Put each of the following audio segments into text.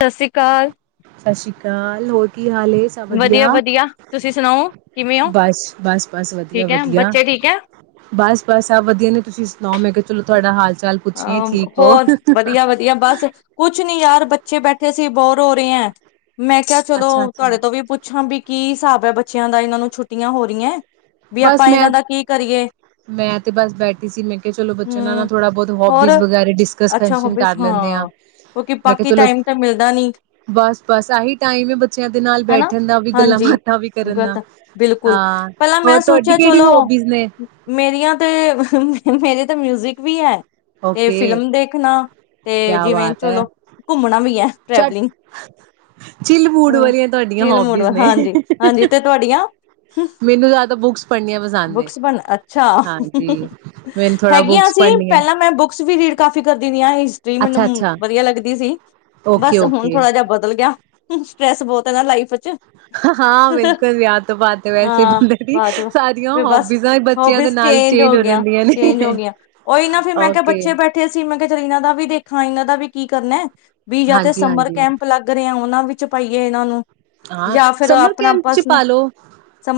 ਸਤਿ ਸ੍ਰੀ ਅਕਾਲ ਕਾਲ ਹੋਰ ਕੀ ਕੀ ਹਾਲ ਹੈ ਸਭ ਵਧੀਆ, ਤੁਸੀਂ ਸੁਣਾਓ ਕਿਵੇਂ ਹੋ ਬਸ ਬਸ ਬਸ ਵਧੀਆ ਠੀਕ ਹੈ ਵਧੀਆ, ਬੱਚੇ ਠੀਕ ਹੈ ਬਸ ਬਸ ਸਭ ਵਧੀਆ ਨੇ ਤੁਸੀਂ ਸੁਣਾਓ ਮੈਂ ਕਿਹਾ ਚਲੋ ਤੁਹਾਡਾ ਹਾਲ ਚਾਲ ਆ ਪੁੱਛੀਏ ਠੀਕ ਹੋ ਹੋਰ ਵਧੀਆ ਵਧੀਆ ਬਸ ਕੁਛ ਨੀ ਯਾਰ ਬੱਚੇ ਬੈਠੇ ਸੀ। ਬੋਰ ਹੋ ਰਹੀ ਏ ਮੈਂ ਕਿਹਾ ਅੱਛਾ ਚਲੋ ਅੱਛਾ ਤੁਹਾਡੇ ਤੋਂ ਵੀ ਪੁੱਛਾਂ ਵੀ ਕੀ ਹਿਸਾਬ ਹੈ ਬੱਚਿਆਂ ਦਾ ਇਹਨਾਂ ਨੂੰ ਛੁੱਟੀਆਂ ਹੋ ਰਹੀਆਂ। ਵੀ ਬਸ ਆਪਾਂ ਮੈਂ ਇਹਨਾਂ ਦਾ ਕੀ ਕਰੀਏ ਮੈਂ ਤੇ ਬਸ ਬੈਠੀ ਸੀ ਮੈਂ ਕਿਹਾ ਚਲੋ ਬੱਚਿਆਂ ਨਾਲ ਨਾ ਹਮ ਥੋੜਾ ਬਹੁਤ ਹੋਬ ਹੋਬਿਸ ਹੋਰ ਵਗੈਰਾ ਡਿਸਕਸ ਕਰ ਅੱਛਾ ਹੋਬੀਸ ਲੈਂਦੇ ਆ ਹਾਂ ਕਿਉਂਕਿ ਮੈਂ ਕਿਹਾ ਬਾਕੀ ਚਲੋ ਟਾਈਮ ਤਾਂ ਮਿਲਦਾ ਨੀ ਬਸ ਬਸ ਆਹੀ ਟਾਈਮ ਹੈ ਬੱਚਿਆਂ ਦੇ ਨਾਲ ਹਨਾ ਬੈਠਣ ਦਾ ਵੀ ਗੱਲਾਂ ਹਾਂਜੀ ਬਾਤਾਂ ਵੀ ਕਰਨ ਦਾ। ਹਾਂ ਹੋਰ ਤੁਹਾਡੀ ਅੱਛਾ ਕਿਹੜੀ ਚਲੋ ਹੋਬੀਜ਼ ਨੇ ਮੇਰੀਆਂ ਤੇ ਮੇਰੇ ਤਾਂ ਮਿਊਜਿਕ ਵੀ ਹੈ ਤੇ ਓਕੇ ਫਿਲਮ ਦੇਖਣਾ ਤੇ ਕਿਆ ਜਿਵੇਂ ਬਾਤ ਹੈ ਚਲੋ ਘੁੰਮਣਾ ਵੀ ਹੈ। ਟ੍ਰੈਵਲਿੰਗ ਚਿਲ ਮੂਡ ਵਾਲੀਆਂ ਤੁਹਾਡੀਆਂ ਚਿਲ ਮੂਡ ਹੋਬੀਜ਼ ਵਾਲਾ ਨੇ ਹਾਂਜੀ ਹਾਂਜੀ ਤੇ ਤੁਹਾਡੀਆਂ ਮੈਨੂੰ ਜ਼ਿਆਦਾ ਬੂਕਸ ਪੜ੍ਹਨੀਆਂ ਪਸੰਦ ਨੇ ਬੁੱਕਸ ਬਣ ਅੱਛਾ ਹਾਂਜੀ ਮੈਨੂੰ ਥੋੜਾ ਹੈਗੀਆਂ ਬੁਕਸ ਸੀ ਪੜ੍ਹਨੀਆਂ ਪਹਿਲਾਂ ਮੈਂ ਬੁੱਕਸ ਵੀ ਰੀਡ ਕਾਫ਼ੀ ਕਰਦੀ ਦੀਆ ਹਿਸਟਰੀ ਮੈਨੂੰ ਅੱਛਾ-ਅੱਛਾ, ਵਧੀਆ ਲੱਗਦੀ ਸੀ ਬਸ ਹੁਣ ਓਕੇ-ਓਕੇ। ਥੋੜਾ ਜਿਹਾ ਬਦਲ ਗਿਆ। ਸਟਰ੍ਰੈੱਸ ਬਹੁਤ ਹੈ ਨਾ ਲਾਈਫ ਚ ਹਾਂ ਬਿਲਕੁਲ ਵਿਆਹ ਤੋਂ ਬਾਅਦ ਵੈਸੇ ਹਾਂ ਬੰਦੇ ਦੀ ਬਾਅਦ ਚ ਸਾਰੀਆਂ ਫਿਰ ਬਸ ਹੋਬੀਜ਼ਾਂ ਬੱਚਿਆਂ ਦੇ ਹੋਬੀਜ਼ ਨਾਲ ਚੇਂਜ ਹੋ ਗਈਆਂ ਜਾਂਦੀਆਂ ਨੇ ਚੇਂਜ ਹੋ ਗਈਆਂ ਉਹੀ ਨਾ ਫਿਰ ਮੈਂ ਕਿਹਾ ਓਕੇ, ਬੱਚੇ ਬੈਠੇ ਸੀ ਮੈਂ ਕਿਹਾ ਚੱਲ ਇਹਨਾਂ ਦਾ ਵੀ ਦੇਖਾਂ ਇਹਨਾਂ ਦਾ ਵੀ ਕੀ ਕਰਨਾ ਏ। ਵੀ ਜਾਂ ਤੇ ਸਮਰ ਹਾਂਜੀ-ਹਾਂਜੀ। ਕੈਂਪ ਲੱਗ ਰਹੇ ਆ ਉਹਨਾ ਵਿੱਚ ਚ ਪਾਈਏ ਇਹਨਾਂ ਨੂੰ ਹਾਂ ਜਾਂ ਫਿਰ ਸਮਰ ਆਪਣਾ ਕੈਂਪ ਚ ਪਰਸਨ ਪਾਲੋ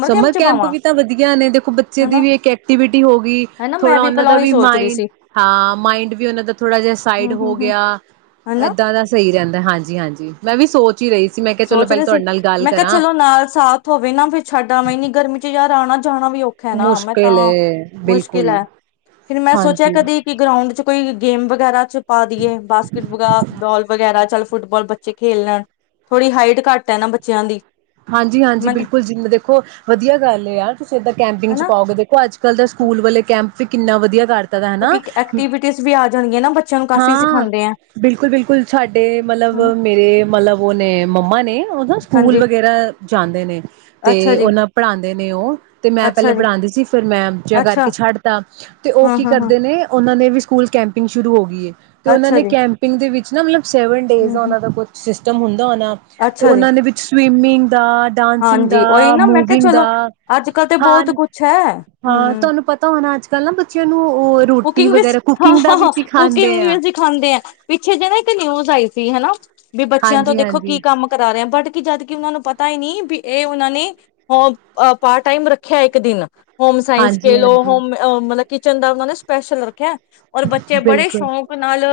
ਸਮਰ ਕੈਂਪ ਵੀ ਤਾਂ ਵਧੀਆ ਨੇ ਦੇਖੋ ਬੱਚੇ ਦੀ ਹਨਾ ਵੀ ਇੱਕ ਐਕਟੀਵਿਟੀ ਹੋ ਗਈ ਹਨਾ ਮੈਂ ਥੋੜਾ ਉਹਨਾਂ ਭਲਾ ਦਾ ਉਹੀ ਵੀ ਸੋਚ ਰਹੀ ਮਾਇੰਡ ਸੀ ਹਾਂ। ਹਾਂ ਮਾਇੰਡ ਵੀ ਉਹਨਾਂ ਦਾ ਥੋੜਾ ਜਿਹਾ ਸਾਈਡ ਹੂੰ ਹੂੰ ਹੋ ਹੂੰ ਗਿਆ ਹਨਾ ਏਦਾਂ ਦਾ ਸਹੀ ਰਹਿੰਦਾ ਹਾਂਜੀ ਹਾਂਜੀ। ਮੈਂ ਵੀ ਸੋਚ ਰਹੀ ਸੀ ਮੈਂ ਕਿਹਾ ਚਲੋ ਸੋਚ ਪਹਿਲਾ ਰਹੀ ਮੈਂ ਕਿਹਾ ਚਲੋ ਨਾਲ ਸਾਥ ਹੋਵੇ ਨਾ ਫੇਰ ਛੱਡ ਆਵਾ ਏਨ੍ਹੀ ਗਰਮੀ ਚ ਯਾਰ ਆਣਾ ਜਾਣਾ ਵੀ ਔਖਾ ਨਾ ਮੈਂ ਮੁਸ਼ਕਿਲ ਤਾਂ ਏ ਮੁਸ਼ਕਿਲ ਬਿਲਕੁਲ ਹੈ ਫਿਰ ਮੈਂ ਸੋਚਿਆ ਹਾਂਜੀ ਕਦੇ ਕਿ ਗਰਾਉਂਡ ਚ ਕੋਈ ਗੇਮ ਵਗੈਰਾ ਚ ਪਾ ਦੀਏ ਬਾਸਕਿਟ ਬੋਲ ਵਗੈਰਾ ਚੱਲ ਫੁੱਟਬਾਲ ਬੱਚੇ ਖੇਲ ਲੈਣ ਥੋੜ੍ਹੀ ਹਾਈਟ ਘੱਟ ਹੈ ਨਾ ਬੱਚਿਆਂ ਦੀ। ਹਾਂਜੀ ਹਾਂਜੀ ਮੈਂ ਕਿਹਾ ਬਿਲਕੁਲ ਜਿਵੇਂ ਦੇਖੋ ਵਧੀਆ ਗੱਲ ਆ ਤੁਸੀਂ ਇੱਦਾਂ ਕੈਂਪਿੰਗ ਚ ਹਨਾ ਪਾਓਗੇ। ਦੇਖੋ ਅੱਜ ਕੱਲ੍ਹ ਦਾ ਸਕੂਲ ਵਾਲੇ ਕੈਂਪ ਫੇਰ ਕਿੰਨਾ ਵਧੀਆ ਕਰਤਾ ਹਨਾ। ਕਿਉਂਕਿ ਐਕਟੀਵਿਟੀਜ਼ ਵੀ ਆ ਜਾਣਗੀਆਂ ਨਾ ਬੱਚਿਆਂ ਨੂੰ ਕਾਫ਼ੀ ਹਾਂ, ਸਿਖਾਉਂਦੇ ਆ ਬਿਲਕੁਲ ਬਿਲਕੁਲ ਸਾਡੇ ਮਤਲਬ ਹਨਾ ਮੇਰੇ ਮਤਲਬ ਉਹ ਨੇ ਮੰਮਾ ਨੇ ਉਦੋਂ ਸਕੂਲ ਹਾਂਜੀ ਵਗੈਰਾ ਜਾਂਦੇ ਨੇ ਤੇ ਅੱਛਾ ਜੀ ਉਹਨਾਂ ਪੜਾਦੇ ਨੇ ਉਹ ਤੇ ਮੈਂ ਅੱਛਾ ਪਹਿਲੇ ਜੀ ਪੜ੍ਹਾਦੇ ਸੀ ਫਿਰ ਮੈਂ ਅਜਿਹਾ ਅੱਛਾ ਕਰਕੇ ਛੱਡ ਤਾਂ ਤੇ ਉਹ ਹਾਂ ਕੀ ਹਾਂ ਹਾਂ ਕਰਦੇ ਨੇ ਉਹ ਓਹਨਾਂ ਦੇ ਵੀ ਸਕੂਲ ਕੈਂਪਿੰਗ ਸ਼ੁਰੂ ਹੋ ਗਈ ਏ। ਤੇ ਉਹ ਅੱਛਾ ਨੇ ਜੀ ਕੈਂਪਿੰਗ ਦੇ ਵਿੱਚ ਨਾ ਮਤਲਬ ਸੈਵਨ ਡੇਜ ਹਮ ਉਹ ਹਮ ਦਾ ਕੁਸ਼ ਸਿਸਟਮ ਹੁਣ ਹੋਣਾ ਤੇ ਅੱਛਾ ਜੀ ਉਹਨਾਂ ਦੇ ਵਿੱਚ ਸ ਸਵਿਮਿੰਗ ਦਾ, ਡਾਂਸਿੰਗ ਹਾਂਜੀ ਉਹੀ ਦਾ, ਨਾ ਮੈਂ ਕਿਹਾ ਮੂਵਿੰਗ ਚਲੋ ਦਾ, ਅੱਜ ਕੱਲ ਤੇ ਬਹੁਤ ਕੁਛ ਹੈ ਹਾਂ-ਹਾਂ ਹਮ ਤੁਹਾਨੂੰ ਪਤਾ ਹੋਣਾ ਅੱਜ-ਕੱਲ੍ਹ ਨਾ ਬੱਚਿਆਂ ਨੂੰ ਉਹ ਰੋਟੀ ਕੁਕਿੰਗ ਵੀ ਵਗੈਰਾ ਸੀ, ਕੁਕਿੰਗ ਦਾ ਵੀ ਹਾਂ। ਸਿਖਾਉਂਦੇ ਕੁਕਿੰਗ ਆ ਵੀ ਸਿਖਾਂਦੇ ਐ, ਪਿੱਛੇ ਜੇ ਨਾ ਇੱਕ ਨਿਊਜ਼ ਆਈ ਸੀ ਹਨਾ ਵੀ ਬੱਚਿਆਂ ਤੋਂ ਦੇਖੋ ਹਾਂਜੀ-ਹਾਂਜੀ, ਕੀ ਕੰਮ ਕਰਾ ਰਿਹੇ ਆ, ਬਟ ਕੀ ਜਦ ਕਿ ਉਹਨਾਂ ਨੂੰ ਪਤਾ ਈ ਨੀ ਬੀ ਇਹ ਉਹਨਾਂ ਨੇ ਓ ਬ ਪਾਰਟ ਟਾਈਮ ਰੱਖਿਆ ਇੱਕ ਦਿਨ। ਹੋਮ ਸਾਇੰਸ ਕਹਿ ਲਓ, ਹਾਂਜੀ-ਹਾਂਜੀ, ਹੋਮ ਓ ਮਤਲਬ ਕਿਚਨ ਦਾ ਉਹਨਾਂ ਨੇ ਸਪੈਸ਼ਲ ਰ ਖਿਆ, ਔਰ ਬੱਚੇ ਬੜੇ ਬਿਲਕੁਲ ਸ਼ੌਕ ਨਾਲ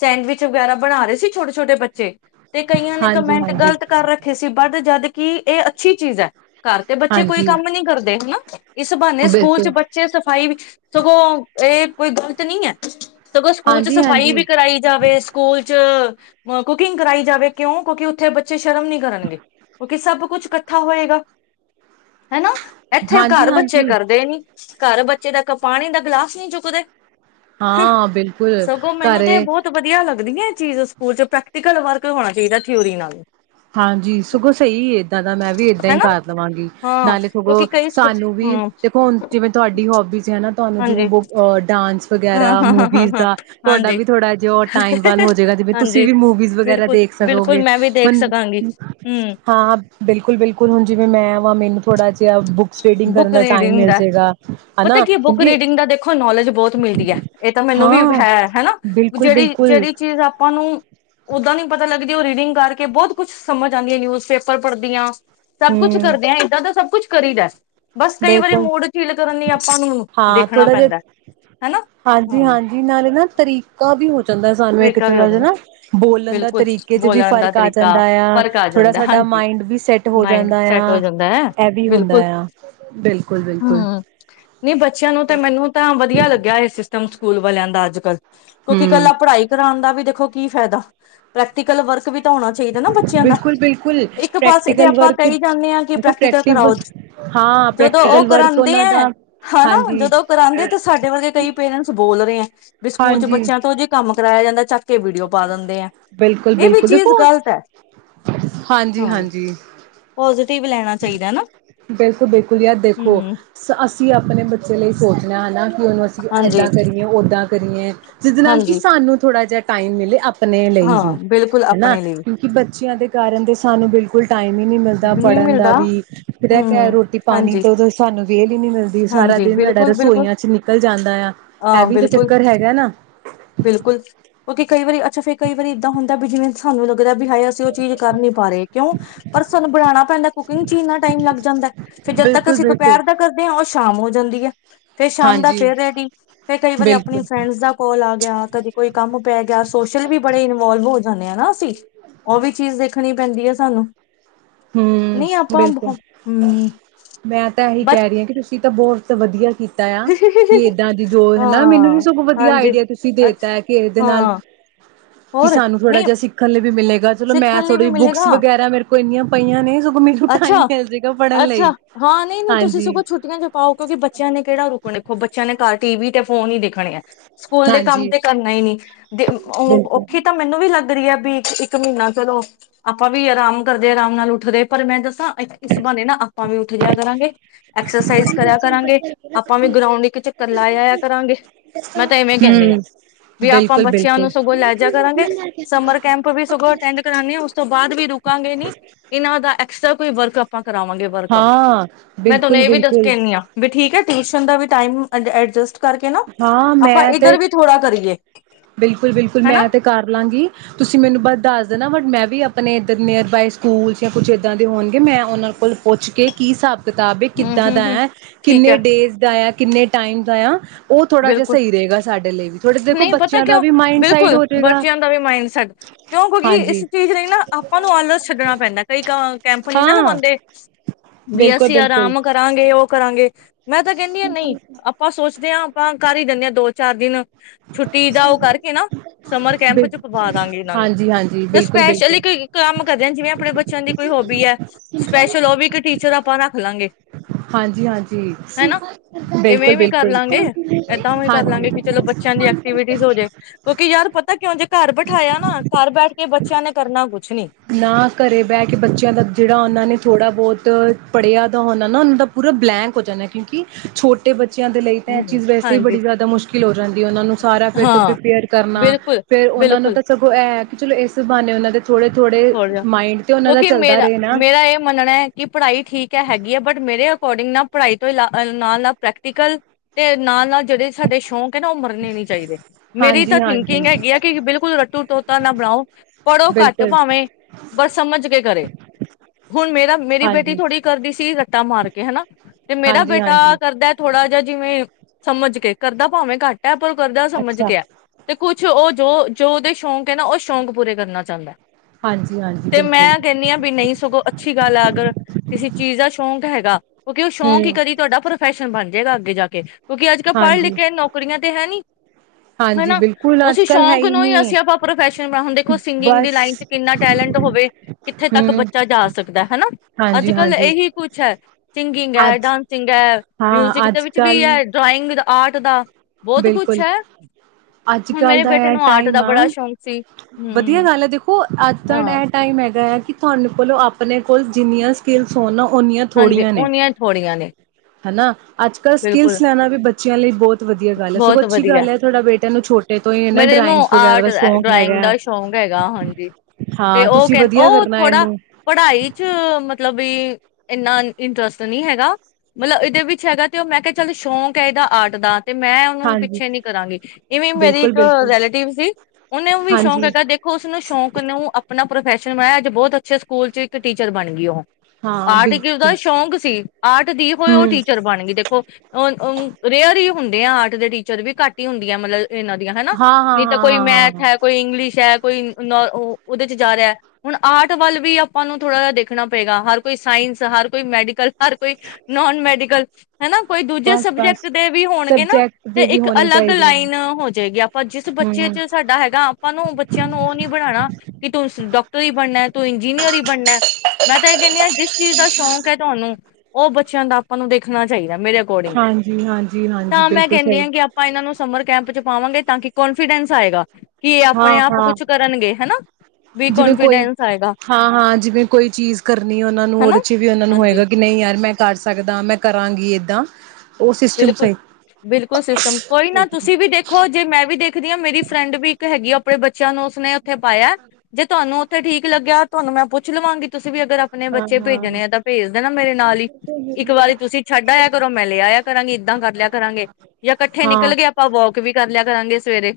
ਸੈਂਡਵਿੱਚ ਵਗੈਰਾ ਬਣਾ ਰਹੇ ਸੀ, ਛੋਟੇ-ਛੋਟੇ ਬੱਚੇ। ਤੇ ਕਈਆਂ ਨੇ ਕਮੈਂਟ ਹਾਂਜੀ-ਹਾਂਜੀ, ਗ਼ਲਤ ਕਰ ਰੱਖੇ ਸੀ, ਬੱਟ ਜੱਦ ਕਿ ਇਹ ਅੱਛੀ ਚੀਜ਼ ਐ। ਘਰ ਤੇ ਬੱਚੇ ਕੋਈ ਹਾਂਜੀ ਕੰਮ ਹਾਂਜੀ ਨੀ ਕਰਦੇ ਹਨਾ, ਇਸ ਬਹਾਨੇ ਸਕੂਲ 'ਚ ਬਿਲਕੁਲ ਬੱਚੇ ਸਫ਼ਾਈ, ਸਗੋਂ ਇਹ ਕੋਈ ਗ਼ਲਤ ਨਹੀਂ ਐ। ਸਗੋਂ ਸਕੂਲ 'ਚ ਸਫ਼ਾਈ ਹਾਂਜੀ-ਹਾਂਜੀ, ਵੀ ਕਰਾਈ ਜਾਵੇ, ਸਕੂਲ 'ਚ ਮ ਕੁਕਿੰਗ ਕਰਾਈ ਜਾਵੇ, ਕਿਉਂ? ਕਿਉਂਕਿ ਉੱਥੇ ਬੱਚੇ ਸ਼ਰਮ ਨੀ ਕਰਨਗੇ, ਕਿਉਂਕਿ ਸਭ ਕੁਛ ਇਕੱਠਾ ਹੋਏਗਾ। ਹਨਾ, ਇੱਥੇ ਓ ਘਰ ਬੱਚੇ ਹਾਂਜੀ-ਹਾਂਜੀ ਕਰਦੇ ਨੀ। ਘਰ ਬੱਚੇ ਦਾ ਇੱਕ ਪਾਣੀ ਦਾ ਗਲਾਸ ਨਹੀਂ ਚੁੱਕਦੇ। ਹਾਂ, ਬਿਲਕੁਲ, ਸਗੋਂ ਮੈਨੂੰ ਤੇ ਘਰੇ ਬਹੁਤ ਵਧੀਆ ਚੀਜ਼ ਸਕੂਲ 'ਚ ਪ੍ਰੈਕਟੀਕਲ ਵਰਕ ਹੋਣਾ ਚਾਹੀਦਾ ਥਿਊਰੀ ਨਾਲ। ਹਾਂਜੀ ਸਗੋਂ ਸਹੀ ਐ ਏਦਾਂ ਦਾ, ਮੈਂ ਵੀ ਏਦਾਂ ਈ ਹਨਾ ਕਰ ਲਵਾਂਗੀ। ਹਾਂ ਨਾਲੇ ਕਿਉਂਕਿ ਸਗੋਂ ਕਈ ਸਕੂ ਸਾਨੂੰ ਵੀ ਹਾਂ ਦੇਖੋ ਹੁਣ ਜਿਵੇਂ ਤੁਹਾਡੀ ਹੋਬੀਜ਼ ਹੈ ਨਾ ਤੁਹਾਨੂੰ ਜਿਵੇਂ ਹਾਂਜੀ ਬੁ ਅਹ ਡਾਂ ਹਾਂ ਵਗੈਰਾ ਹਾਂ ਹਾਂ ਹਾਂ ਮੂਵੀਜ਼ ਹਾਂ ਦਾ, ਤੁਹਾਡਾ ਹਾਂਜੀ ਵੀ ਥੋੜਾ ਜਿਹਾ ਉਹ ਟਾਈਮ ਵੱਲ ਹੋ ਜੇਗਾ, ਜਿਵੇਂ ਤੁਸੀਂ ਹਾਂਜੀ ਵੀ ਮੂਵੀਜ਼ ਵਗੈਰਾ ਬਿਲਕੁਲ ਦੇਖ ਬਿਲਕੁਲ ਸਕੋਗੇ। ਮੈਂ ਵੀ ਦੇਖ ਹੁਣ ਸਕਾਂਗੀ ਹਮ ਹਾਂ, ਬਿਲਕੁਲ ਬਿਲਕੁਲ। ਹੁਣ ਜਿਵੇਂ ਮੈਂ ਵਾਂ, ਮੈਨੂੰ ਥੋੜਾ ਜਿਹਾ ਬੁੱਕਸ ਰੀਡਿੰਗ ਕਰਨ ਬੁੱਕ ਦਾ ਟਾਈਮ ਰੀਡਿੰਗ ਮਿਲ ਦਾ ਜੇਗਾ, ਪਤਾ ਹਨਾ ਕਿਉਂਕਿ ਦੀਆ, ਇਹ ਤਾਂ ਮੈਨੂੰ ਵੀ ਹਾਂ ਹੈ, ਹਨਾ, ਜਿਹੜੀ ਬਿਲਕੁਲ-ਬਿਲਕੁਲ ਜਿਹੜੀ ਚੀਜ਼ ਆਪਾਂ ਨੂੰ ਉਦਾ ਨੀ ਪਤਾ ਲੱਗ ਤੇ ਉਹ ਰੀਡਿੰਗ ਕਰਕੇ ਬਹੁਤ ਕੁਛ ਸਮਝ ਆਂਦੀ ਏ, ਨਿਊਜ਼ਪੇਪਰ ਪੜ੍ਹਦੀ ਆਂ। ਸਭ ਕੁਛ ਹੂੰ ਕਰਦੇ ਆ, ਏਦਾਂ ਦਾ ਸਭ ਕੁੱਛ ਕਰੀ ਦਾ ਐ। ਬਸ ਕਈ ਵਾਰੀ ਬਿਲਕੁਲ ਮੂਡ ਚਿੱਲ ਕਰਨ ਲਈ ਆਪਾਂ ਨੂੰ ਦੇਖਣਾ ਪੈਂਦੈ। ਹਾਂਜੀ ਹਾਂਜੀ, ਨਾਲੇ ਨਾ ਤਰੀਕਾਂ ਵੀ ਹੋ ਜਾਂ, ਸਾਨੂੰ ਇੱਕ ਤਰੀਕਾ ਵੀ ਹੋ ਥੋੜਾ ਜਿਆ ਜਾਂਦਾ ਨਾ ਬੋਲਣ ਦਾ ਬਿਲਕੁਲ ਤਰੀਕੇ 'ਚ ਵੀ ਬੋਲਣ ਦਾ ਫਰਕ ਆ ਤਰੀਕਾ ਜਾਂਦਾ ਆ, ਫ਼ਰਕ ਥੋੜਾ ਜਾਂਦਾ ਸਾਡਾ ਹਾਂਜੀ ਮਾਇੰਡ ਵੀ ਸੈਟ ਹੋ ਮਾਇੰਡ ਜਾਂਦਾ ਸੈਟ ਹੋ ਆ, ਜਾਂਦਾ ਹੈ ਐ ਵੀ ਬਿਲਕੁਲ ਹੁੰਦਾ ਆ ਬਿਲਕੁਲ-ਬਿਲਕੁਲ ਹੂੰ, ਨਹੀਂ ਬੱਚਿਆਂ ਨੂੰ ਤੇ ਮੈਨੂੰ ਤਾਂ ਵਧੀਆ ਲੱਗਿਆ ਇਹ ਸਿਸ ਟਮ ਸਕੂਲ ਵਾਲਿਆਂ ਦਾ ਅੱਜ ਕੱਲ ਕਿਉਂਕਿ ਹੂੰ ਇਕੱਲਾ ਪੜ੍ਹਾਈ ਦਾ ਵੀ ਦੇਖੋ, ਕੀ ਫਾਇਦਾ ਪ੍ਰੈਕਟੀਕਲ ਵਰਕ ਵਿੱਚ ਹੋਣਾ ਚਾਹੀਦਾ ਨਾ ਬੱਚਿਆਂ ਦਾ ਬਿਲਕੁਲ ਬਿਲਕੁਲ ਇੱਕ ਪਾਸੇ ਤੇ ਪ੍ਰੈਕਟੀਕਲ ਆਪਾਂ ਵਰਕ ਕਹੀ ਜਾਂਦੇ ਹਾਂ ਕਿ ਦੇਖੋ ਪ੍ਰੈਕਟੀਕਲ ਪ੍ਰੈਕਟਿਵ ਕਰਾਓ, ਹਾਂ ਜਦੋਂ ਉਹ ਪ੍ਰੈਕਟੀਕਲ ਵਰਕ ਕਰਾਦੇ ਉਹਨਾਂ ਹੈ ਦਾ ਹਨਾ ਹਾਂਜੀ ਜਦੋਂ ਉਹ ਕਰਾਦੇ ਆ ਤਾਂ ਸਾਡੇ ਵਰਗੇ ਕਈ ਪੇਰੈਂਟਸ ਬੋਲ ਰਹੇ ਹੈ। ਵੀ ਸਕੂਲ ਚ ਹਾਂਜੀ ਬੱਚਿਆਂ ਤੋਂ ਜੇ ਕੰਮ ਕਰਇਆ ਜਾਂਦਾ ਚ ਕੇ ਵੀਡੀਓ ਪਾ ਦਿੰਦੇ ਆ ਬਿਲਕੁਲ ਇਹ ਵੀ ਬਿਲਕੁਲ ਚੀਜ਼ ਦੇਖੋ ਗਲਤ ਹੈ ਹਾਂਜੀ ਹਾਂ। ਹਾਂਜੀ ਲੈਣਾ ਚਾਹੀਦਾ ਨਾ। ਬਿਲਕੁਲ-ਬਿਲਕੁਲ ਯਾਰ ਦੇਖੋ, ਹੂੰ, ਅਸੀਂ ਆਪਣੇ ਬੱਚੇ ਲਈ ਸੋਚਦੇ ਹਾਂ ਹਨਾ, ਕਿ ਉਹਨੂੰ ਅਸੀਂ ਏਦਾਂ ਕਰੀਏ ਓਦਾਂ ਕਰੀਏ, ਜਿਹਦੇ ਨਾਲ ਕਿ ਹਾਂਜੀ-ਹਾਂਜੀ ਸਾਨੂੰ ਥੋੜ ਥੋੜਾ ਜਿਹਾ ਟਾਈਮ ਮਿਲੇ ਆਪਾਂ ਆਪਨੇ ਲਈ ਹਾਂ ਵੀ ਬਿਲਕੁਲ ਹਨਾ, ਆਪਣੇ ਲਈ ਕਿਉਂਕਿ ਬੱਚਿਆਂ ਦੇ ਕਾਰਨ ਦੇ, ਸਾਨੂੰ ਬਿਲਕੁਲ ਠੀ ਟਾਈਮ ਹੀ ਨਹੀਂ ਮਿਲਦਾ ਵੀ ਨੀ ਪੜ੍ਹਨ, ਦਾ ਮਿਲਦਾ ਵੀ ਰਹਿ ਕੇ ਹੂੰ, ਰੋਟੀ ਪਾਣੀ ਹਾਂਜੀ, ਤੇ ਉਦੋਂ ਸਾਨੂੰ ਨੀ ਮਿਲਦੀ ਸਾਰਾ ਹਾਂਜੀ, ਦਿਨ ਸਾਡਾ ਬਿਲਕੁਲ, ਬਿਲਕੁਲ ਰਸੋਈਆਂ ਚ ਨਿਕਲ ਜਾਂਦਾ ਆ, ਇਹ ਹਾਂ, ਵੀ ਤਾਂ ਬਿਲਕੁਲ, ਚੱਕਰ ਹੈਗਾ ਨਾ। ਬਿਲਕੁਲ ਕਿਉਂਕਿ ਕਈ ਵਾਰੀ ਅੱਛਾ ਫੇਰ ਕਈ ਵਾਰੀ ਏਦਾਂ ਹੁੰਦਾ ਵੀ ਜਿਵੇਂ ਸਾਨੂੰ ਲੱਗਦਾ ਵੀ ਹੈ, ਹੈਏ ਅਸੀਂ ਉਹ ਚੀਜ਼ ਕਰ ਨੀ ਪਾ ਰਹੇ, ਕਿਉਂ ਪਰ ਸਾਨੂੰ ਬਣਾਣਾ ਪੈਂਦਾ ਕੁਕਿੰਗ ਚ ਇੰਨਾ ਟਾਈਮ ਲੱਗ ਜਾਂਦਾ, ਫ਼ਿਰ ਜਦ ਤੱਕ ਅਸੀਂ ਬਿਲਕੁਲ-ਬਿਲਕੁਲ ਦੁਪਹਿਰ ਦਾ ਕਰਦੇ ਹਾਂ ਉਹ ਸ਼ਾਮ ਹੋ। ਜਾਂਦੀ ਹੈ। ਫੇਰ ਸ਼ਾਮ ਦਾ ਹਾਂਜੀ ਫੇਰ ਰੇਡੀ ਫੇਰ ਕਈ ਵਾਰੀ ਆਪਣੀ ਬਿਲਕੁਲ ਫਰੈਂਡਸ ਦਾ ਕੋਲ ਆ ਕਦੇ ਕੋਈ ਕੰਮ ਪੈ ਗਿਆ। ਸੋਸ਼ਲ ਵੀ ਬੜੇ ਇਨਵੋਲਵ ਹੋ ਜਾਂਦੇ। ਨਾ ਅਸੀਂ ਉਹ ਵੀ ਚੀਜ਼ ਦੇਖਣੀ ਪੈਂਦੀ ਹੈ ਸਾਨੂੰ ਹੂੰ, ਨਹੀਂ ਆਪਾਂ ਬਿਲਕੁਲ ਹੂੰ ਮੈਂ ਤਾਂ ਇਹੀ ਬਚ ਕਹਿ ਰਹੀ ਹਾਂ ਕਿ ਤੁਸੀਂ ਤਾਂ ਬਹੁ ਤ ਵਧੀਆ ਕੀਤਾ। ਕੀਤਾ ਆ ਕਿ, ਏਦਾਂ ਦੀ ਜੋ ਹਨਾ ਮੈਨੂੰ ਵੀ ਹਾਂ ਸਗੋ ਵਧੀਆ ਹਾਂਜੀ ਆਈਡੀਆ ਤੁਸੀਂ ਦੇਤਾ ਹੈ, ਕਿ ਇਹਦੇ ਨਾਲ ਹਾਂ ਕਿ ਹੋਰ ਸਾਨੂੰ ਥੋੜਾ ਨਹੀਂ ਜਿਹਾ ਸਿਖਣ ਲਈ, ਮਿਲੇ। ਚਲੋ, ਮੈਂ ਥੋੜ੍ਹੀ ਬੁੱਕਸ ਵਗੈਰਾ ਮੇਰੇ ਕੋਲ ਇਨੀਆਂ ਪੜ੍ਹਨ ਅੱਛਾ-ਅੱਛਾ ਲਈ ਹਾਂ ਨਹੀਂ-ਨਹੀਂ, ਤੁਸੀਂ ਹਾਂਜੀ ਸਗੋਂ ਛੁੱਟੀਆਂ ਚ ਪਾਓ ਕਿਉਂਕਿ ਬੱਚਿਆਂ ਨੇ ਕਿਹੜਾ ਰੁਕਣ ਦੇਖੋ ਬੱਚਿਆਂ ਨੇ ਘਰ ਟੀ ਵੀ ਤੇ, ਫੋਨ ਹੀ ਦੇਖਣੇ ਆ। ਸਕੂਲ ਦੇ ਕੰਮ ਹਾਂਜੀ ਤੇ ਕਰਨਾ ਹੀ ਨੀ ਦੇ ਔਖੀ ਤਾਂ ਮੈਨੂੰ ਵੀ ਲੱਗ ਦਰੀਆ ਬੀ ਇੱਕ ਇੱਕ ਮਹੀਨਾ ਚਲੋ ਆਪਾਂ ਵੀ ਆਰਾਮ ਕਰਦੇ ਆਰਾਮ ਨਾਲ ਉੱਠਦੇ ਪਰ ਮੈਂ ਦੱਸਾਂ ਇਸ ਬਹਾਨੇ ਨਾ ਆਪਾਂ ਵੀ ਉੱਠ ਜਾ ਕਰਾਂਗੇ ਐਕਸਰਸਾਈਜ਼ ਕਰਿਆ ਕਰਾਂਗੇ ਆਪਾਂ ਵੀ ਗਰਾਉਂਡ ਇੱਕ ਚੱਕਰ ਲੈ ਆਇਆ ਕਰਾਂਗੇ ਮੈਂ ਤਾਂ ਇਵੇਂ ਕਹਿੰਦੀ ਹਾਂ। ਹੂੰ ਵੀ ਆਪਾਂ ਬਿਲਕੁਲ ਬੱਚਿਆਂ ਬਿਲਕੁਲ ਨੂੰ ਸਗੋਂ ਲੈ ਜਾ ਕਰਾਂਗੇ ਸਮਰ ਕੈਂਪ ਵਿੱਚ ਸਗੋਂ ਅਟੈਂਡ ਕਰਾ ਨੇ ਆ ਉਸ ਤੋਂ ਬਾਅਦ ਵੀ ਰੁਕਾਂਗੇ ਨੀ ਇਹਨਾਂ ਦਾ ਐਕਸ ਕੋਈ ਵਰਕ ਆਪਾਂ ਕਰਾਵਾਂਗੇ ਵਰਕ ਆਊਟ ਹਾਂ ਮੈਂ ਤੁਹਾਨੂੰ ਬਿਲਕੁਲ ਇਹ ਵੀ ਦੱਸ ਬਿਲਕੁਲ ਕੇ ਆਦੀ ਹਾਂ ਵੀ ਠੀਕ ਹੈ ਤੁਸੀ ਦਾ ਵੀ ਟਾਈਮ ਐਡਜਸਟ ਕਰਕੇ ਨਾ ਹਾਂ ਆਪਾਂ ਮੈਂ ਤੇ ਇੱਧਰ ਵੀ ਥੋੜਾ ਕਰੀਏ ਬਿਲਕੁਲ ਬਿਲਕੁਲ ਹਨਾ ਮੈਂ ਤੇ ਕਰ ਲਾਂਗੀ ਤੁਸੀਂ ਮੈਨੂੰ ਬਸ ਦੱਸ ਦੇਣਾ ਬਟ ਮੈਂ ਵੀ ਆਪਣੇ ਇੱਧਰ ਨੀਅਰ ਬਾਏ ਸਕੂਲਸ ਜਾਂ ਕੁਝ ਇੱਦਾਂ ਦੇ ਹੋਣਗੇ ਮੈਂ ਉਹਨਾਂ ਕੋਲ ਪੁੱਛ ਕੇ ਕੀ ਹਿਸਾਬ ਕਿਤਾਬਿਕ ਹੂੰ ਕਿੱਦਾਂ ਹੂੰ ਦਾ ਹੂੰ ਹੈ ਠੀਕ ਕਿੰਨੇ ਹੈ ਡੇਜ਼ ਦਾ ਹੈ। ਕਿੰਨੇ ਟਾਈਮ ਦਾ ਆ ਬਿਲਕੁਲ ਸਹੀ ਰਹੇਗਾ ਸਾਡੇ ਲਈ ਵੀ ਥੋੜੇ ਦੇਖੋ ਨਹੀਂ ਪਤਾ ਬੱਚਿਆਂ ਦਾ ਕਿਉਂ ਵੀ ਮਾਇੰਡ ਸਾਈਡ ਬਿਲਕੁਲ ਹੋ ਜਾਏਗਾ ਬੱਚਿਆਂ ਦਾ ਵੀ ਮਾਈੰਡ ਸੈਟ ਕਿਉਂ ਕਿਉਂਕਿ ਹਾਂਜੀ ਇਸ ਚੀਜ਼ ਲਈ ਨਾ ਆਪਾਂ ਨੂੰ ਆਲਸ ਛੱਡਣਾ ਪੈਂਦਾ ਕਈ ਕ ਕੈਂਪ ਨਹੀਂ ਨਾ ਹਾਂ ਲਵਾਦੇ ਵੀ ਅਸੀਂ ਬਿਲਕੁਲ-ਬਿਲਕੁਲ ਆਰਾਮ ਕਰਾਂਗੇ। ਉਹ ਕਰਾਂਗੇ ਮੈਂ ਤਾਂ ਕਹਿੰਦੀ ਹਾਂ ਨਹੀਂ ਆਪਾਂ ਸੋਚਦੇ ਹਾਂ ਆਪਾਂ ਕਰ ਹੀ ਦਿੰਦੇ ਹਾਂ ਦੋ ਚਾਰ ਦਿਨ ਛੁੱਟੀ ਦਾ ਉਹ ਕਰਕੇ ਨਾ ਸਮਰ ਕੈਂਪ ਬਿਲ ਚ ਪਵਾ ਦਾਂਗੇ ਇਹਨਾਂ ਨੂੰ ਹਾਂਜੀ-ਹਾਂਜੀ ਤੇ ਸਪੈਸ਼ਲ ਬਿਲਕੁਲ-ਬਿਲਕੁਲ ਇੱਕ ਕੰਮ ਕਰਦੇ ਜਿਵੇਂ ਆਪਣੇ ਬੱਚਿਆਂ ਦੀ ਕੋਈ ਹੋਬੀ ਹੈ ਸਪੈਸ਼ਲ ਹੋਬੀ ਇੱਕ ਟੀਚਰ ਆਪ ਆਪਾਂ ਰੱਖ ਲਾਂਗੇ ਹਾਂਜੀ ਹਾਂਜੀ ਹਨਾ ਇਵੇਂ ਬਿਲਕੁਲ ਵੀ ਕਰ ਬਿਲਕੁਲ ਲਾਂਗੇ ਏਦਾਂ ਹੀ ਕਰ ਲਾਂਗੇ ਕਿ ਚਲੋ ਬੱਚਿਆਂ ਦੀ ਐਕਟੀਵਿਟੀਜ਼ ਹੋ ਹਾਂਜੀ ਜੇ ਕਿਉਂਕਿ ਯਾਰ ਪਤਾ ਕੀ ਜੇ ਘਰ ਬਿਠਾਇਆ ਨਾ ਘਰ ਬੈਠ ਕੇ ਬੱਚਿਆਂ ਨੇ ਕਰਨਾ ਕੁੱਝ ਨਾ ਘਰੇ ਬਹਿ ਕੇ ਬੱਚਿਆਂ ਦਾ ਜਿਹੜਾ ਉਹਨਾਂ ਨੇ ਥੋੜ੍ਹਾ ਬਹੁਤ ਪੜ੍ਹਿਆ ਦਾ ਹੁੰਦਾ ਨਾ ਉਹਨਾਂ ਦਾ ਪੂਰਾ ਬਲੈਂਕ ਹੋ ਜਾਂਦਾ ਕਿਉਂਕਿ ਛੋਟੇ ਬੱਚੇ ਬੱਚਿਆਂ ਦੇ ਲਈ ਤਾਂ ਇਹ ਚੀਜ਼ ਵੈਸੇ ਹੀ ਹਾਂਜੀ ਬੜੀ ਜ਼ਿਆਦਾ ਮੁਸ਼ਕਿਲ ਹੋ ਜਾਂਦੀ ਹੈ ਉਹਨਾਂ ਨੂੰ ਸਾਰਾ ਫਿਰ ਤੋਂ ਹਾਂ ਪ੍ਰੀਪੇਅਰ ਕਰਨਾ ਬਿਲਕੁਲ ਫੇਰ ਉਹਨਾਂ ਨੂੰ ਬਿਲਕੁਲ ਤਾਂ ਸਗੋਂ ਇਹ ਕਿ ਚਲੋ ਇਸ ਬਾਨੇ ਉਹਨਾਂ ਦੇ ਥੋੜੇ ਥੋੜ੍ਹਾ ਜਿਹਾ ਕਿਉਂਕਿ ਮੇਰਾ ਨਾ ਮੇਰਾ ਇਹ ਮੰਨਣਾ ਹੈ ਕਿ ਪੜ੍ਹਾਈ ਠੀਕ ਹੈ ਹੈਗੀ ਹੈ ਬਟ ਮੇਰੇ ਅਕੋਡਿੰਗ ਨਾ ਪੜ੍ਹਾਈ ਤੋਂ ਇਲਾਵਾ ਨਾਲ ਨਾਲ ਪ੍ਰੈਕਟੀਕਲ ਤੇ ਨਾਲ ਨਾਲ ਜਿਹੜੇ ਸਾਡੇ ਸ਼ੌਂਕ ਹੈ ਨਾ ਉਹ ਮਰਨੇ ਨੀ ਚਾਹੀਦੇ। ਮੇਰੀ ਤਾਂ ਹਾਂਜੀ ਹਾਂਜੀ ਥਿੰਕਿੰਗ ਹੈਗੀ ਆ ਕਿ ਬਿਲਕੁਲ ਰੱਟੂ ਤੋਤਾ ਨਾ ਬਣਾਓ ਪੜੋ ਘੱਟ ਬਿਲਕੁਲ ਭਾਵੇ ਪਰ ਸਮਝ ਕੇ ਕਰੇ ਹੁਣ ਮੇਰਾ ਮੇਰੀ ਬੇਟੀ ਹਾਂਜੀ ਥੋੜ੍ਹੀ ਕਰਦੀ ਸੀ ਰੱਟਾ ਮਾਰ ਕੇ ਹਨਾ ਤੇ ਮੇਰਾ ਹਾਂਜੀ ਬੇਟਾ ਹਾਂਜੀ ਕਰਦਾ ਥੋੜ੍ਹਾ ਜਾ ਜਿਵੇਂ ਸਮਝ ਕੇ ਕਰਦਾ ਭਾਵੇਂ ਘੱਟ ਏ ਪਰ ਕਰਦਾ ਸਮਝ ਅੱਛਾ ਕੇ ਐ ਤੇ ਕੁੱਛ ਉਹ ਜੋ ਜੋ ਉਹਦੇ ਸ਼ੌਂਕ ਹੈ ਨਾ ਉਹ ਸ਼ੌਕ ਪੂਰੇ ਕਰਨਾ ਚਾਹੁੰਦਾ ਹੈ। ਹਾਂਜੀ ਹਾਂਜੀ ਤੇ ਬਿਲਕੁਲ ਮੈਂ ਕਹਿਣੀ ਹਾਂ ਵੀ ਨਹੀਂ ਸਗੋਂ ਅੱਛੀ ਗੱਲ ਹੈ ਅਗਰ ਕਿਸੇ ਚੀਜ਼ ਦਾ ਸ਼ੌਂਕ ਹੈਗਾ ਕਿਉਂਕਿ ਉਹ ਸ਼ੌਂਕ ਹੀ ਹੂੰ ਕਦੀ ਤੁਹਾਡਾ ਪ੍ਰੋਫੈਸ਼ਨ ਸਨ ਬਣ ਜਾਏਗਾ ਅੱਗੇ ਜਾ ਕੇ ਕਿਉਂਕਿ ਅੱਜ-ਕੱਲ ਪੜ੍ਹ ਹਾਂਜੀ ਲਿਖ ਕੇ ਨੌਕਰੀਆਂ ਤੇ ਹੈ ਨੀ ਹਾਂਜੀ ਹਨਾ ਬਿਲਕੁਲ ਉਸ ਅੱਜ ਕੱਲ੍ਹ ਹੈ ਸ਼ੌਂਕ ਨੂੰ ਹੀ ਅਸੀਂ ਨਹੀਂ ਆਪਾਂ ਪ੍ਰੋਫੈਸ਼ਨ ਬਣਾ, ਹੁਣ ਦੇਖੋ ਸਿੰਗਿੰਗ ਦੀ ਬਸ ਲਾਈਨ 'ਚ ਕਿੰਨਾ ਟੈਲੈਂਟ ਹੋਵੇ, ਕਿੱਥੇ ਤੱਕ ਹੂੰ ਬੱਚਾ ਜਾ ਸਕਦਾ, ਹਨਾ। ਅੱਜ ਕੱਲ ਹਾਂਜੀ-ਹਾਂਜੀ, ਇਹੀ ਕੁਛ ਐ, ਸਿੰਗਿੰਗ ਐ, ਅੱਜ ਡਾਂਸਿੰਗ ਐ, ਹਾਂ ਮਿਊਜਿਕ ਦੇ ਵਿੱਚ ਵੀ ਅੱਜ-ਕੱਲ੍ਹ ਐ, ਡਰਾਇੰਗ [unintelligible] ਆਰਟ ਦਾ ਬਹੁਤ ਕੁਛ ਬਿਲਕੁਲ, ਹੈ ਅੱਜ ਹੁਣ ਕੱਲ ਮੇਰੇ ਦਾ ਬੇਟੇ ਐ ਨੂੰ ਆਰਟ ਟਾਈਮ ਦਾ ਆ, ਬੜਾ ਸ਼ੌਂਕ ਸੀ ਵਧੀਆ ਹਮ ਗੱਲ ਐ ਦੇਖੋ ਅਜ ਤਾਡਾ ਹਾਂ ਐ ਟਾਈਮ ਹੈਗਾ ਐ ਕਿ ਤੁਹਾਨੂੰ ਕੋਲੋਂ, ਆਪਣੇ ਕੋਲ ਜਿੰਨੀਆਂ ਸਕਿੱਲਸ ਹੋਣ ਨਾ ਓਨੀਆਂ ਹਾਂਜੀ, ਥੋੜ੍ਹੀਆਂ ਨੇ ਉਹਨੀਆਂ ਥੋੜੀਆਂ ਨੇ। ਹਨਾ। ਅੱਜ ਕੱਲ੍ਹ ਬਿਲਕੁਲ ਸਕਿੱਲਸ ਲੈਣਾ ਵੀ ਬੱਚਿਆਂ ਲਈ ਬਹੁਤ ਵਧੀਆ ਗੱਲ ਹੈ ਸਗੋਂ ਬਹੁਤ ਅੱਛੀ ਵਧੀਆ। ਗੱਲ ਹੈ ਤੁਹਾਡਾ ਬੇਟੇ ਨੂੰ ਛੋਟੇ ਤੋਂ ਹੀ ਨਾ ਮੇਰੇ ਨੂੰ ਡਰਾਇੰਗਸ ਵਗੈਰਾ ਆਰਟ ਦਾ ਅਹ ਸ਼ੌਕ ਡਰਾਇੰਗ ਹੈਗਾ ਹੈ ਦਾ ਸ਼ੌਕ ਹੈਗਾ, ਹਾਂਜੀ ਤੇ ਹਾਂ ਉਹ ਤੁਸੀਂ ਕਹ ਵਧੀਆ ਉਹ ਕਰਨਾ ਥੋੜਾ ਇਹਨੂੰ ਪੜ੍ਹਾਈ 'ਚ ਮਤਲਬ ਵੀ ਇੰਨਾ ਇੰਟਰਸਟ ਨਹੀਂ ਹੈਗਾ, ਮਤਲਬ ਇਹਦੇ ਵਿੱਚ ਹੈਗਾ ਤੇ ਉਹ ਮੈਂ ਕਿਹਾ ਚੱਲ ਸ਼ੌਂਕ ਹੈ ਇਹਦਾ ਆਰਟ ਦਾ ਤੇ ਮੈਂ ਉਹਨੂੰ ਹਾਂਜੀ ਪਿੱਛੇ ਨੀ ਕਰਾਂਗੀ। ਇਵੇਂ ਮੇਰੀ ਇੱਕ ਬਿਲਕੁਲ-ਬਿਲਕੁਲ ਰੈਲੇਟਿਵ ਸੀ, ਉਹਨੇ ਵੀ ਸ਼ੌਂਕ ਹਾਂਜੀ ਹੈਗਾ, ਦੇਖੋ ਉਸਨੂੰ ਸ਼ੌਂਕ ਨੂੰ ਆਪਣਾ ਪ੍ਰੋਫੈਸ਼ਨ ਬਣਾਇਆ, ਅੱਜ ਬਹੁਤ ਅੱਛੇ ਸਕੂਲ 'ਚ ਇੱਕ ਟੀਚਰ ਬਣਗੀ ਉਹੋ। ਹਾਂ ਆਰਟ ਕਿ ਬਿਲਕੁਲ ਉਹਦਾ ਸ਼ੌਂਕ ਸੀ, ਆਰਟ ਦੀ ਹੋਈ ਉਹ ਹੂੰ ਟੀਚਰ ਬਣ ਗਈ ਦੇਖੋ। ਓਨ ਅਮ ਰੇਅਰੀ ਹੁੰਦੇ ਆ ਆਰਟ ਦੇ ਟੀਚਰ, ਵੀ ਘੱਟ ਹੀ ਹੁੰਦੀ ਆ ਮਤਲਬ ਇਹਨਾਂ ਦੀਆਂ ਹਨਾ। ਨਹੀਂ ਤਾਂ ਕੋਈ ਮੈਥ ਹਾਂ-ਹਾਂ-ਹਾਂ-ਹਾਂ-ਹਾਂ ਐ, ਕੋਈ ਇੰਗਲਿਸ਼ ਐ ਕੋਈ ਨੌ ਉ ਉਹਦੇ 'ਚ ਜਾ ਰਿਹਾ। ਹੁਣ ਆਰਟ ਵੱਲ ਵੀ ਆਪਾਂ ਨੂੰ ਥੋੜ੍ਹਾ ਜਹਾ ਦੇਖਣਾ ਪਏਗਾ, ਹਰ ਕੋਈ ਸਾਇੰਸ, ਹਰ ਕੋਈ ਮੈਡੀਕਲ ਹਰ ਕੋਈ ਨੋਨ ਮੈਡੀਕਲ ਹਨਾ? ਕੋਈ ਦੂਜੇ ਬਸ-ਬਸ ਸਬਜੈਕਟ ਦੇ ਹੋਣਗੇ ਨਾ ਸਬਜੈਕਟ ਤੇ ਦੇ ਵੀ ਇੱਕ ਹੋਣੇ ਅਲੱਗ ਚਾਹੀਦੇ ਲਾਈਨ ਆ। ਹੋ ਜਾਏਗੀ, ਆਪਾਂ ਜਿਸ ਬੱਚੇ ਹੂੰ। 'ਚ ਸਾਡਾ ਹੈਗਾ, ਆਪਾਂ ਨੂੰ ਬੱਚਿਆਂ ਨੂੰ ਉਹ ਨੀ ਬਣਾਣਾ ਕਿ ਤੁੂੰ ਡਾਕਟਰ ਹੀ ਬਣਨੈ ਤੂੰ ਇੰਜੀਨੀਅਰ ਹੀ ਬਣਨੈ। ਮੈਂ ਤਾਂ ਇਹ ਕਹਿੰਨੀ ਆਂ, ਜਿਸ ਚੀਜ਼ ਦਾ ਸ਼ੌਂਕ ਹੈ ਤੁਹਾਨੂੰ, ਉਹ ਬੱਚਿਆਂ ਦਾ ਆਪਾਂ ਨੂੰ ਦੇਖਣਾ ਚਾਹੀਦਾ, ਮੇਰੇ ਅਕੋਰਡਿੰਗ। ਹਾਂਜੀ-ਹਾਂਜੀ-ਹਾਂਜੀ ਤਾਂ ਮੈਂ ਬਿਲਕੁਲ ਕਹਿੰਦੀ ਸਹੀ ਆਂ ਕਿ ਆਪਾਂ ਇਹਨਾਂ ਨੂੰ ਸਮਰ ਕੈਂਪ 'ਚ ਪਾਵਾਂਗੇ ਤਾਂ ਕਿ ਕੌਨ ਫੀਡੈਂਸ ਆਏਗਾ। ਕਿ ਇਹ ਆਪਣੇ ਹਾਂ, ਆਪ ਹਾਂ। ਕੁਛ ਕਰਨਗੇ ਹਨਾ ਵੀ ਜਿਵੇਂ ਕੋਈ। ਕਨਫੀਡੈਂਸ ਆਏਗਾ ਹਾਂ, ਹਾਂ, ਜਿਵੇਂ ਕੋਈ ਚੀਜ਼ ਕਰਨੀ ਉਹਨਾਂ ਨੂੰ ਹਨਾ ਉਹਦੇ 'ਚ ਵੀ ਉਹਨਾਂ ਨੂੰ ਹਾਂਜੀ ਹੋਏਗਾ ਕਿ ਨਹੀਂ ਯਾਰ ਮੈਂ ਕਰ ਸਕਦਾ, ਮੈਂ ਕਰਾਂਗੀ ਏਦਾਂ। ਉਹ ਸਿਸਟਮ ਬਿਲਕੁਲ, ਸਹੀ ਬਿਲਕੁਲ ਸਿਸਟਮ। ਕੋਈ ਨਾ ਤੁਸੀਂ ਵੀ ਦੇਖੋ ਜੇ ਮੈਂ ਵੀ ਦੇਖਦੀ ਆਂ, ਮੇਰੀ ਫਰੈਂਡ ਵੀ ਇੱਕ ਹੈਗੀ ਆ ਆਪਣੇ ਬੱਚਿਆਂ ਨੂੰ ਸੁਨੇ, ਉੱਥੇ ਪਾਇਆ ਜੇ ਤੁਹਾਨੂੰ ਉੱਥੇ ਠੀਕ ਲੱਗਿਆ ਤੁਹਾਨੂੰ ਮੈਂ ਪੁੱਛ ਲਵਾਂਗੀਂ, ਤੁਸੀ ਤੁਸੀਂ ਵੀ ਅਗਰ ਆਪਣੇ ਬੱਚੇ ਹਾਂ-ਹਾਂ, ਭੇਜਣੇ ਆ ਤਾਂ ਭੇਜਦੇ ਨਾ ਮੇਰੇ ਨਾਲ ਹੀ ਇੱਕ ਵਾਰੀ ਤੁਸੀਂ ਛੱਡ ਆਇਆ ਕਰੋ ਮੈਂ ਲੈ ਆਇਆ। ਕਰਾਂਗੇ ਏਦਾਂ ਕਰ ਲਿਆ ਕਰਾਂਗੇ, ਜਾਂ ਇਕੱਠੇ ਨਿਕਲਗੇ ਆਪਾਂ ਵੋਕ ਵੀ ਕਰ ਲਿਆ ਕਰਾਂਗੇ ਸਵੇਰੇ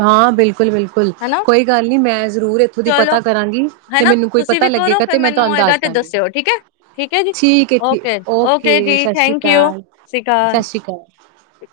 ਹਾਂ ਬਿਲਕੁਲ-ਬਿਲਕੁਲ ਹਨਾ, ਕੋਈ ਗੱਲ ਨੀ ਮੈਂ ਜ਼ਰੂਰ ਇੱਥੋਂ ਦੀ ਚਲੋ ਪਤਾ ਕਰਾਂਗੀ ਤੇ ਹਨਾ ਮੈਨੂੰ ਕੋਈ ਤੁਸੀਂ ਪਤਾ ਵੀ ਕਰੋ ਲੱਗੇਗਾ ਫਿਰ। ਤੇ ਮੈਂ ਮੈਨੂੰ ਤੁਹਾਨੂੰ ਇਹਗਾ ਦੱਸ ਤੇ ਦਾਂਗੀ। ਦੱਸਿਓ ਠੀਕ ਹੈ, ਠੀਕ ਹੈ ਜੀ ਠੀਕ ਏ ਠੀਕ ਓਕੇ-ਓਕੇ ਓਕੇ ਜੀ ਸਤਿ ਸ਼੍ਰੀ ਥੈਂਕ ਯੂ। ਅਕਾਲ, ਸਤਿ ਸ਼੍ਰੀ ਅਕਾਲ। ਸ਼੍ਰੀ ਅਕਾਲ। ਠਕ